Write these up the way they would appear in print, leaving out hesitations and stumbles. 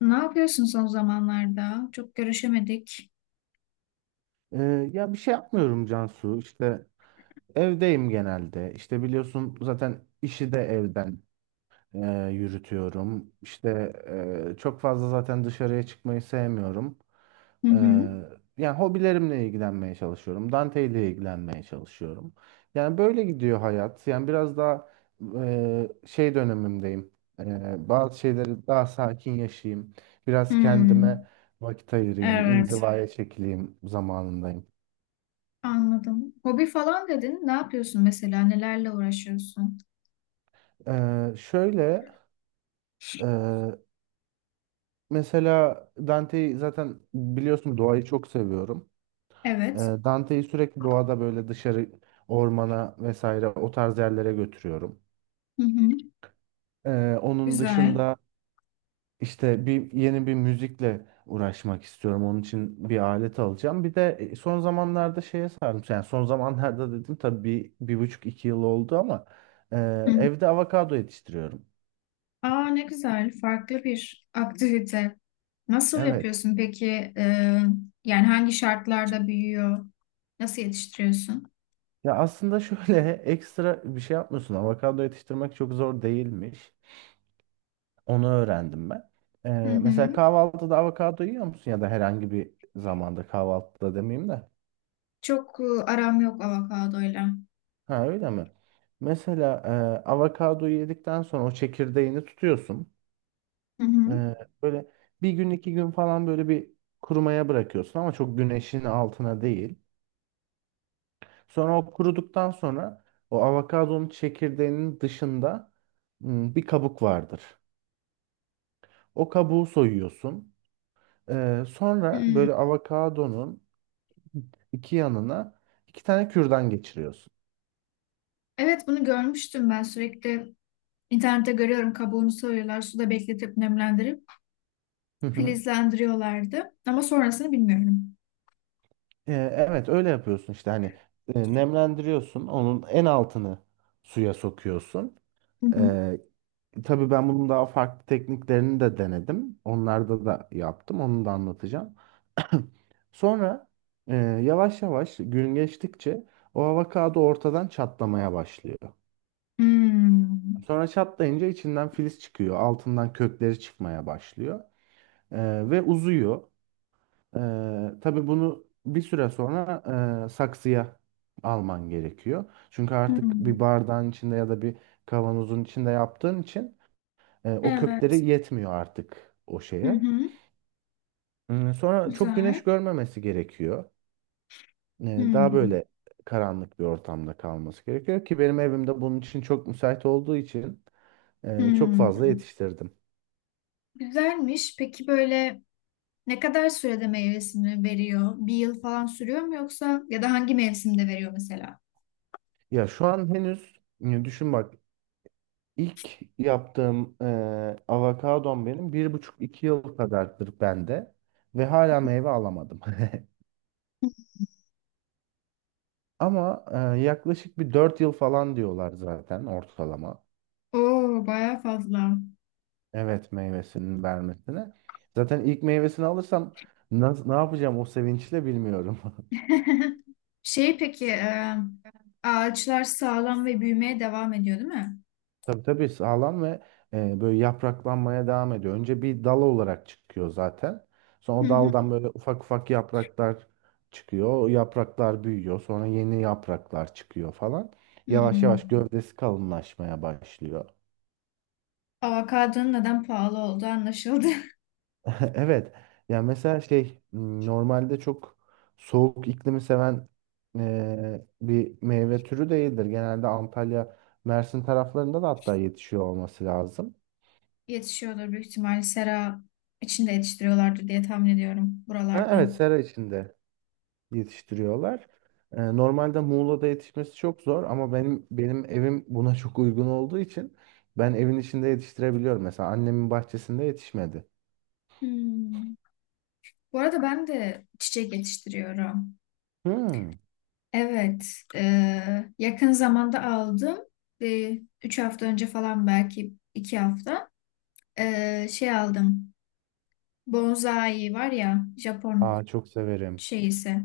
Ne yapıyorsun son zamanlarda? Çok görüşemedik. Ya bir şey yapmıyorum Cansu. İşte evdeyim genelde. İşte biliyorsun zaten işi de evden yürütüyorum. İşte çok fazla zaten dışarıya çıkmayı sevmiyorum. Hı Ee, hı. Yani hobilerimle ilgilenmeye çalışıyorum. Dante ile ilgilenmeye çalışıyorum. Yani böyle gidiyor hayat. Yani biraz daha şey dönemimdeyim. Bazı şeyleri daha sakin yaşayayım. Biraz Hmm, kendime vakit ayırayım. evet, İnzivaya çekileyim zamanındayım. anladım. Hobi falan dedin. Ne yapıyorsun mesela? Nelerle uğraşıyorsun? Şöyle e, mesela Dante'yi zaten biliyorsun, doğayı çok seviyorum. Evet. Dante'yi sürekli doğada böyle dışarı, ormana vesaire o tarz yerlere götürüyorum. Hı hı. Onun Güzel. dışında işte yeni bir müzikle uğraşmak istiyorum. Onun için bir alet alacağım. Bir de son zamanlarda şeye sardım. Yani son zamanlarda dedim tabii bir buçuk iki yıl oldu ama e, Hı hı. evde avokado yetiştiriyorum. Aa ne güzel. Farklı bir aktivite. Nasıl Evet. yapıyorsun peki? Yani hangi şartlarda büyüyor? Nasıl yetiştiriyorsun? Ya aslında şöyle ekstra bir şey yapmıyorsun. Avokado yetiştirmek çok zor değilmiş. Onu öğrendim ben. Hı Mesela hı. kahvaltıda avokado yiyor musun? Ya da herhangi bir zamanda, kahvaltıda demeyeyim de. Çok aram yok avokadoyla. Ha, öyle mi? Mesela avokadoyu yedikten sonra o çekirdeğini tutuyorsun. Hı hı. Ee, Böyle bir gün iki gün falan böyle bir kurumaya bırakıyorsun ama çok güneşin altına değil. Sonra o kuruduktan sonra o avokadonun çekirdeğinin dışında bir kabuk vardır. O kabuğu soyuyorsun. Sonra Hmm. böyle avokadonun iki yanına iki tane kürdan geçiriyorsun. Evet bunu görmüştüm ben sürekli İnternette görüyorum, kabuğunu soyuyorlar, suda bekletip nemlendirip Hı hı. filizlendiriyorlardı. Ama sonrasını bilmiyorum. Evet, öyle yapıyorsun işte, hani nemlendiriyorsun. Onun en altını suya sokuyorsun. Hı hı. Ee, tabii ben bunun daha farklı tekniklerini de denedim. Onlarda da yaptım. Onu da anlatacağım. Sonra yavaş yavaş gün geçtikçe o avokado ortadan çatlamaya başlıyor. Hmm. Sonra çatlayınca içinden filiz çıkıyor. Altından kökleri çıkmaya başlıyor. Ve uzuyor. Tabii bunu bir süre sonra saksıya alman gerekiyor. Çünkü artık bir Hmm. bardağın içinde ya da bir kavanozun içinde yaptığın için o Evet. kökleri yetmiyor artık o Hı şeye. hı. Sonra çok güneş Güzel. görmemesi gerekiyor. Daha Hmm. böyle karanlık bir ortamda kalması gerekiyor ki benim evimde bunun için çok müsait olduğu için çok fazla Hmm. yetiştirdim. Güzelmiş. Peki böyle ne kadar sürede meyvesini veriyor? Bir yıl falan sürüyor mu, yoksa ya da hangi mevsimde veriyor mesela? Ya şu an henüz düşün bak, ilk yaptığım avokadom benim bir buçuk iki yıl kadardır bende ve hala meyve alamadım. Ama yaklaşık bir 4 yıl falan diyorlar zaten ortalama. Oo, bayağı fazla. Evet, meyvesinin vermesine. Zaten ilk meyvesini alırsam ne yapacağım o sevinçle bilmiyorum. Peki ağaçlar sağlam ve büyümeye devam ediyor değil mi? Tabii tabii, sağlam ve böyle yapraklanmaya devam ediyor. Önce bir dal olarak çıkıyor zaten. Sonra Hı o hı. daldan böyle ufak ufak yapraklar çıkıyor. O yapraklar büyüyor. Sonra yeni yapraklar çıkıyor falan. Yavaş yavaş Hmm. gövdesi kalınlaşmaya başlıyor. Avokadonun neden pahalı olduğu anlaşıldı. Evet. Yani mesela şey normalde çok soğuk iklimi seven bir meyve türü değildir. Genelde Antalya, Mersin taraflarında da hatta yetişiyor olması lazım. Yetişiyordur büyük ihtimalle, sera içinde yetiştiriyorlardır diye tahmin ediyorum Ha, buralarda. evet, sera içinde yetiştiriyorlar. Normalde Muğla'da yetişmesi çok zor ama benim evim buna çok uygun olduğu için ben evin içinde yetiştirebiliyorum. Mesela annemin bahçesinde yetişmedi. Hmm. Bu arada ben de çiçek yetiştiriyorum. Hmm. Evet, e, yakın zamanda aldım. Bir, üç hafta önce falan, belki iki hafta şey aldım. Bonsai var ya, Japon Aa, çok severim. şeyisi.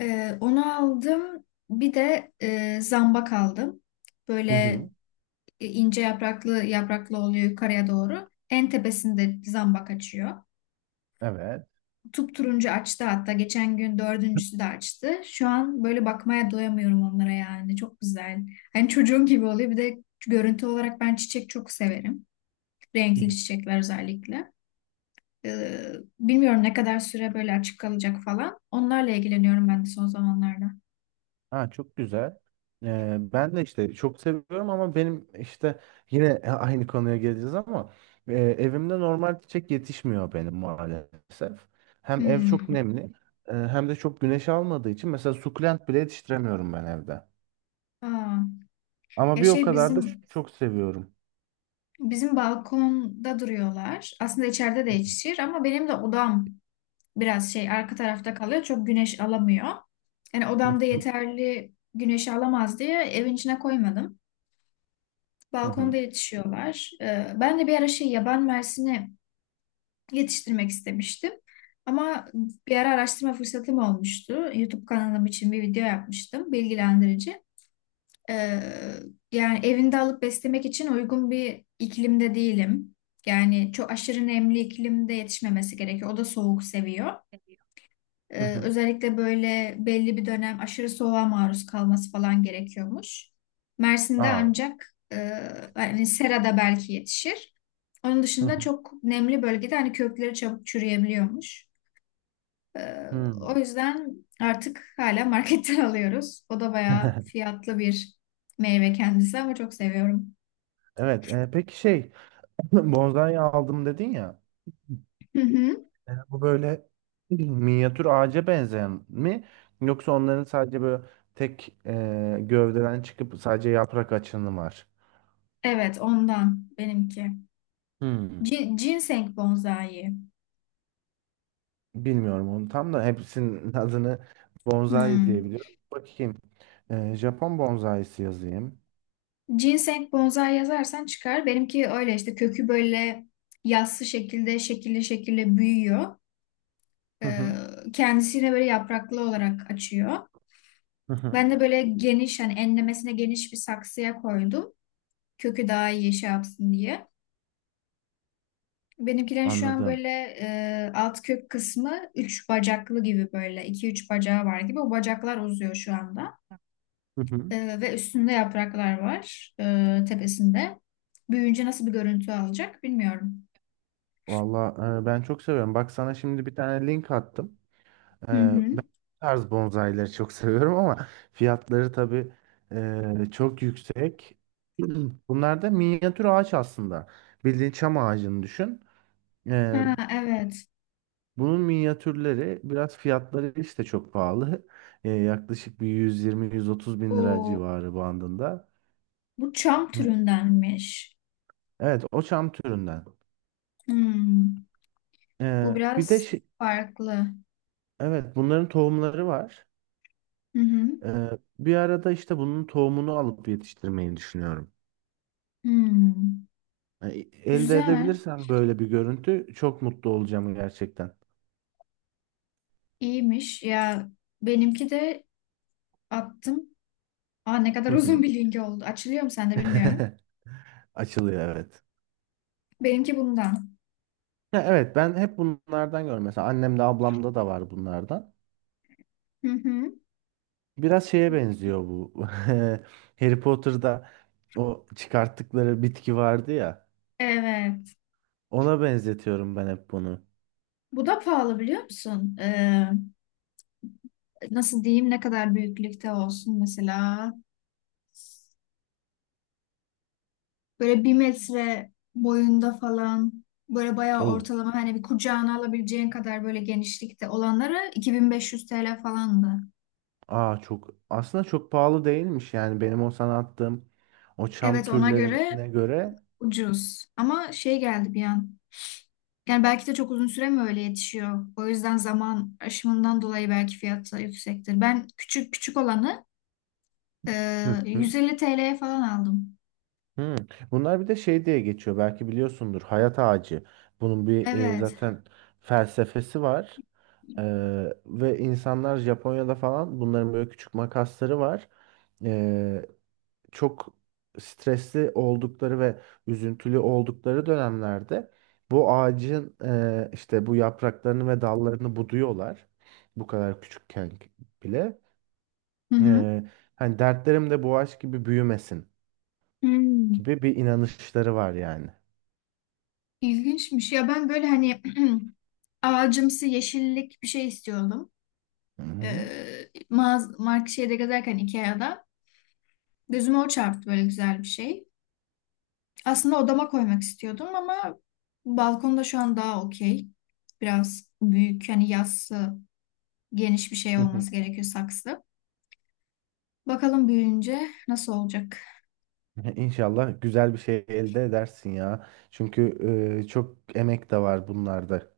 Onu aldım. Bir de zambak aldım. Böyle Hı hı. İnce yapraklı yapraklı oluyor yukarıya doğru. En tepesinde zambak açıyor. Evet. Turuncu açtı hatta. Geçen gün dördüncüsü de açtı. Şu an böyle bakmaya doyamıyorum onlara yani. Çok güzel. Hani çocuğum gibi oluyor. Bir de görüntü olarak ben çiçek çok severim. Renkli çiçekler özellikle. Ee, bilmiyorum ne kadar süre böyle açık kalacak falan. Onlarla ilgileniyorum ben de son zamanlarda. Ha, çok güzel. Ben de işte çok seviyorum ama benim işte yine aynı konuya geleceğiz ama evimde normal çiçek yetişmiyor benim maalesef. Hem ev çok Hmm. nemli, hem de çok güneş almadığı için mesela sukulent bile yetiştiremiyorum ben evde. Aa. Ama Ya bir o şey kadar da bizim çok seviyorum. Bizim balkonda duruyorlar. Aslında içeride de yetişir ama benim de odam biraz arka tarafta kalıyor. Çok güneş alamıyor. Yani Hı odamda hı. yeterli güneşi alamaz diye evin içine koymadım. Hı Balkonda hı. yetişiyorlar. Ben de bir ara yaban mersini yetiştirmek istemiştim. Ama bir ara araştırma fırsatım olmuştu. YouTube kanalım için bir video yapmıştım, bilgilendirici. Ee, yani evinde alıp beslemek için uygun bir iklimde değilim. Yani çok aşırı nemli iklimde yetişmemesi gerekiyor. O da soğuk seviyor. Hı hı. Özellikle böyle belli bir dönem aşırı soğuğa maruz kalması falan gerekiyormuş. Mersin'de Aa. ancak hani serada belki yetişir. Onun Hı dışında hı. çok nemli bölgede hani kökleri çabuk çürüyebiliyormuş. Ee, Hı. o yüzden artık hala marketten alıyoruz. O da bayağı fiyatlı bir meyve kendisi ama çok seviyorum. Evet, peki şey bonsai aldım dedin ya. Hı hı. Bu böyle minyatür ağaca benzeyen mi? Yoksa onların sadece böyle tek gövdeden çıkıp sadece yaprak açanı var. Evet, ondan benimki. Hmm. Ginseng bonsai. Bilmiyorum, onu tam da hepsinin adını bonsai Hmm. diyebiliyorum. Bakayım. Japon bonsaisi yazayım. Ginseng bonsai yazarsan çıkar. Benimki öyle işte, kökü böyle yassı şekilde şekilli şekilde büyüyor. Hı Ee, hı. kendisine böyle yapraklı olarak açıyor. Hı hı. Ben de böyle geniş, hani enlemesine geniş bir saksıya koydum. Kökü daha iyi şey yapsın diye. Benimkilerin şu an Anladım. böyle alt kök kısmı üç bacaklı gibi, böyle iki üç bacağı var gibi. O bacaklar uzuyor şu anda. Hı hı. Ve üstünde yapraklar var tepesinde. Büyüyünce nasıl bir görüntü alacak bilmiyorum. Valla, ben çok seviyorum. Bak, sana şimdi bir tane link attım. Ee, Hı hı. Ben bu tarz bonsaileri çok seviyorum ama fiyatları tabii çok yüksek. Bunlar da minyatür ağaç aslında. Bildiğin çam ağacını düşün. Ee, Ha, evet. Bunun minyatürleri biraz fiyatları işte çok pahalı. Yaklaşık bir 120-130 bin lira O, civarı bandında. bu çam Evet. türündenmiş. Evet, o çam türünden. Hmm. Bu Bir de biraz şey, farklı. evet bunların tohumları var. Hı hı. Ee, Bir arada işte bunun tohumunu alıp yetiştirmeyi düşünüyorum. Hmm. Yani elde Güzel. edebilirsen böyle bir görüntü, çok mutlu olacağım gerçekten. İyiymiş. Ya benimki de attım. Aa, ne kadar Hı uzun hı. bir link oldu. Açılıyor mu sende bilmiyorum. Açılıyor, evet. Benimki bundan. Ya evet, ben hep bunlardan görüyorum. Mesela annemde, ablamda da var bunlardan. Hı hı. Biraz şeye benziyor bu. Harry Potter'da o çıkarttıkları bitki vardı ya. Evet. Ona benzetiyorum ben hep bunu. Bu da pahalı biliyor musun? Nasıl diyeyim, ne kadar büyüklükte olsun mesela. Böyle bir metre boyunda falan, böyle bayağı Oo. ortalama, hani bir kucağına alabileceğin kadar böyle genişlikte olanları 2500 TL falandı. Aa, çok aslında çok pahalı değilmiş yani, benim o sana attığım o çam Evet, ona göre türlerine göre. ucuz. Ama şey geldi bir an. Yani belki de çok uzun süre mi öyle yetişiyor? O yüzden zaman aşımından dolayı belki fiyatı da yüksektir. Ben küçük küçük olanı Hı. 150 TL'ye falan aldım. Hmm. Bunlar bir de şey diye geçiyor. Belki biliyorsundur. Hayat ağacı. Bunun bir Evet. zaten felsefesi var. Hı Ve insanlar Japonya'da falan bunların böyle küçük makasları var. Ee, Çok stresli oldukları ve üzüntülü oldukları dönemlerde bu ağacın işte bu yapraklarını ve dallarını buduyorlar. Bu kadar küçükken bile. hı. Ee, Hani dertlerim de bu ağaç gibi büyümesin Hmm, gibi bir inanışları var yani. ilginçmiş. Ya ben böyle hani ağacımsı yeşillik bir şey istiyordum. Hı hı. Mağaz mark şeyde gezerken, Ikea'da. Gözüme o çarptı, böyle güzel bir şey. Aslında odama koymak istiyordum ama balkonda şu an daha okey. Biraz büyük, yani yassı geniş bir şey Hı hı. olması gerekiyor, saksı. Bakalım büyüyünce nasıl olacak. İnşallah güzel bir şey elde edersin ya. Çünkü çok emek de var bunlarda.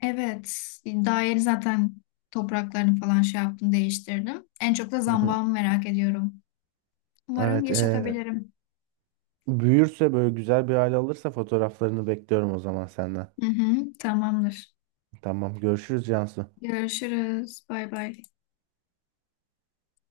Evet, daha yeni zaten topraklarını falan şey yaptım, değiştirdim. En çok da Hı hı. zambağımı merak ediyorum. Umarım Evet, yaşatabilirim. büyürse böyle güzel bir hale alırsa fotoğraflarını bekliyorum o zaman senden. Hı hı, tamamdır. Tamam, görüşürüz Cansu. Görüşürüz. Bay bay.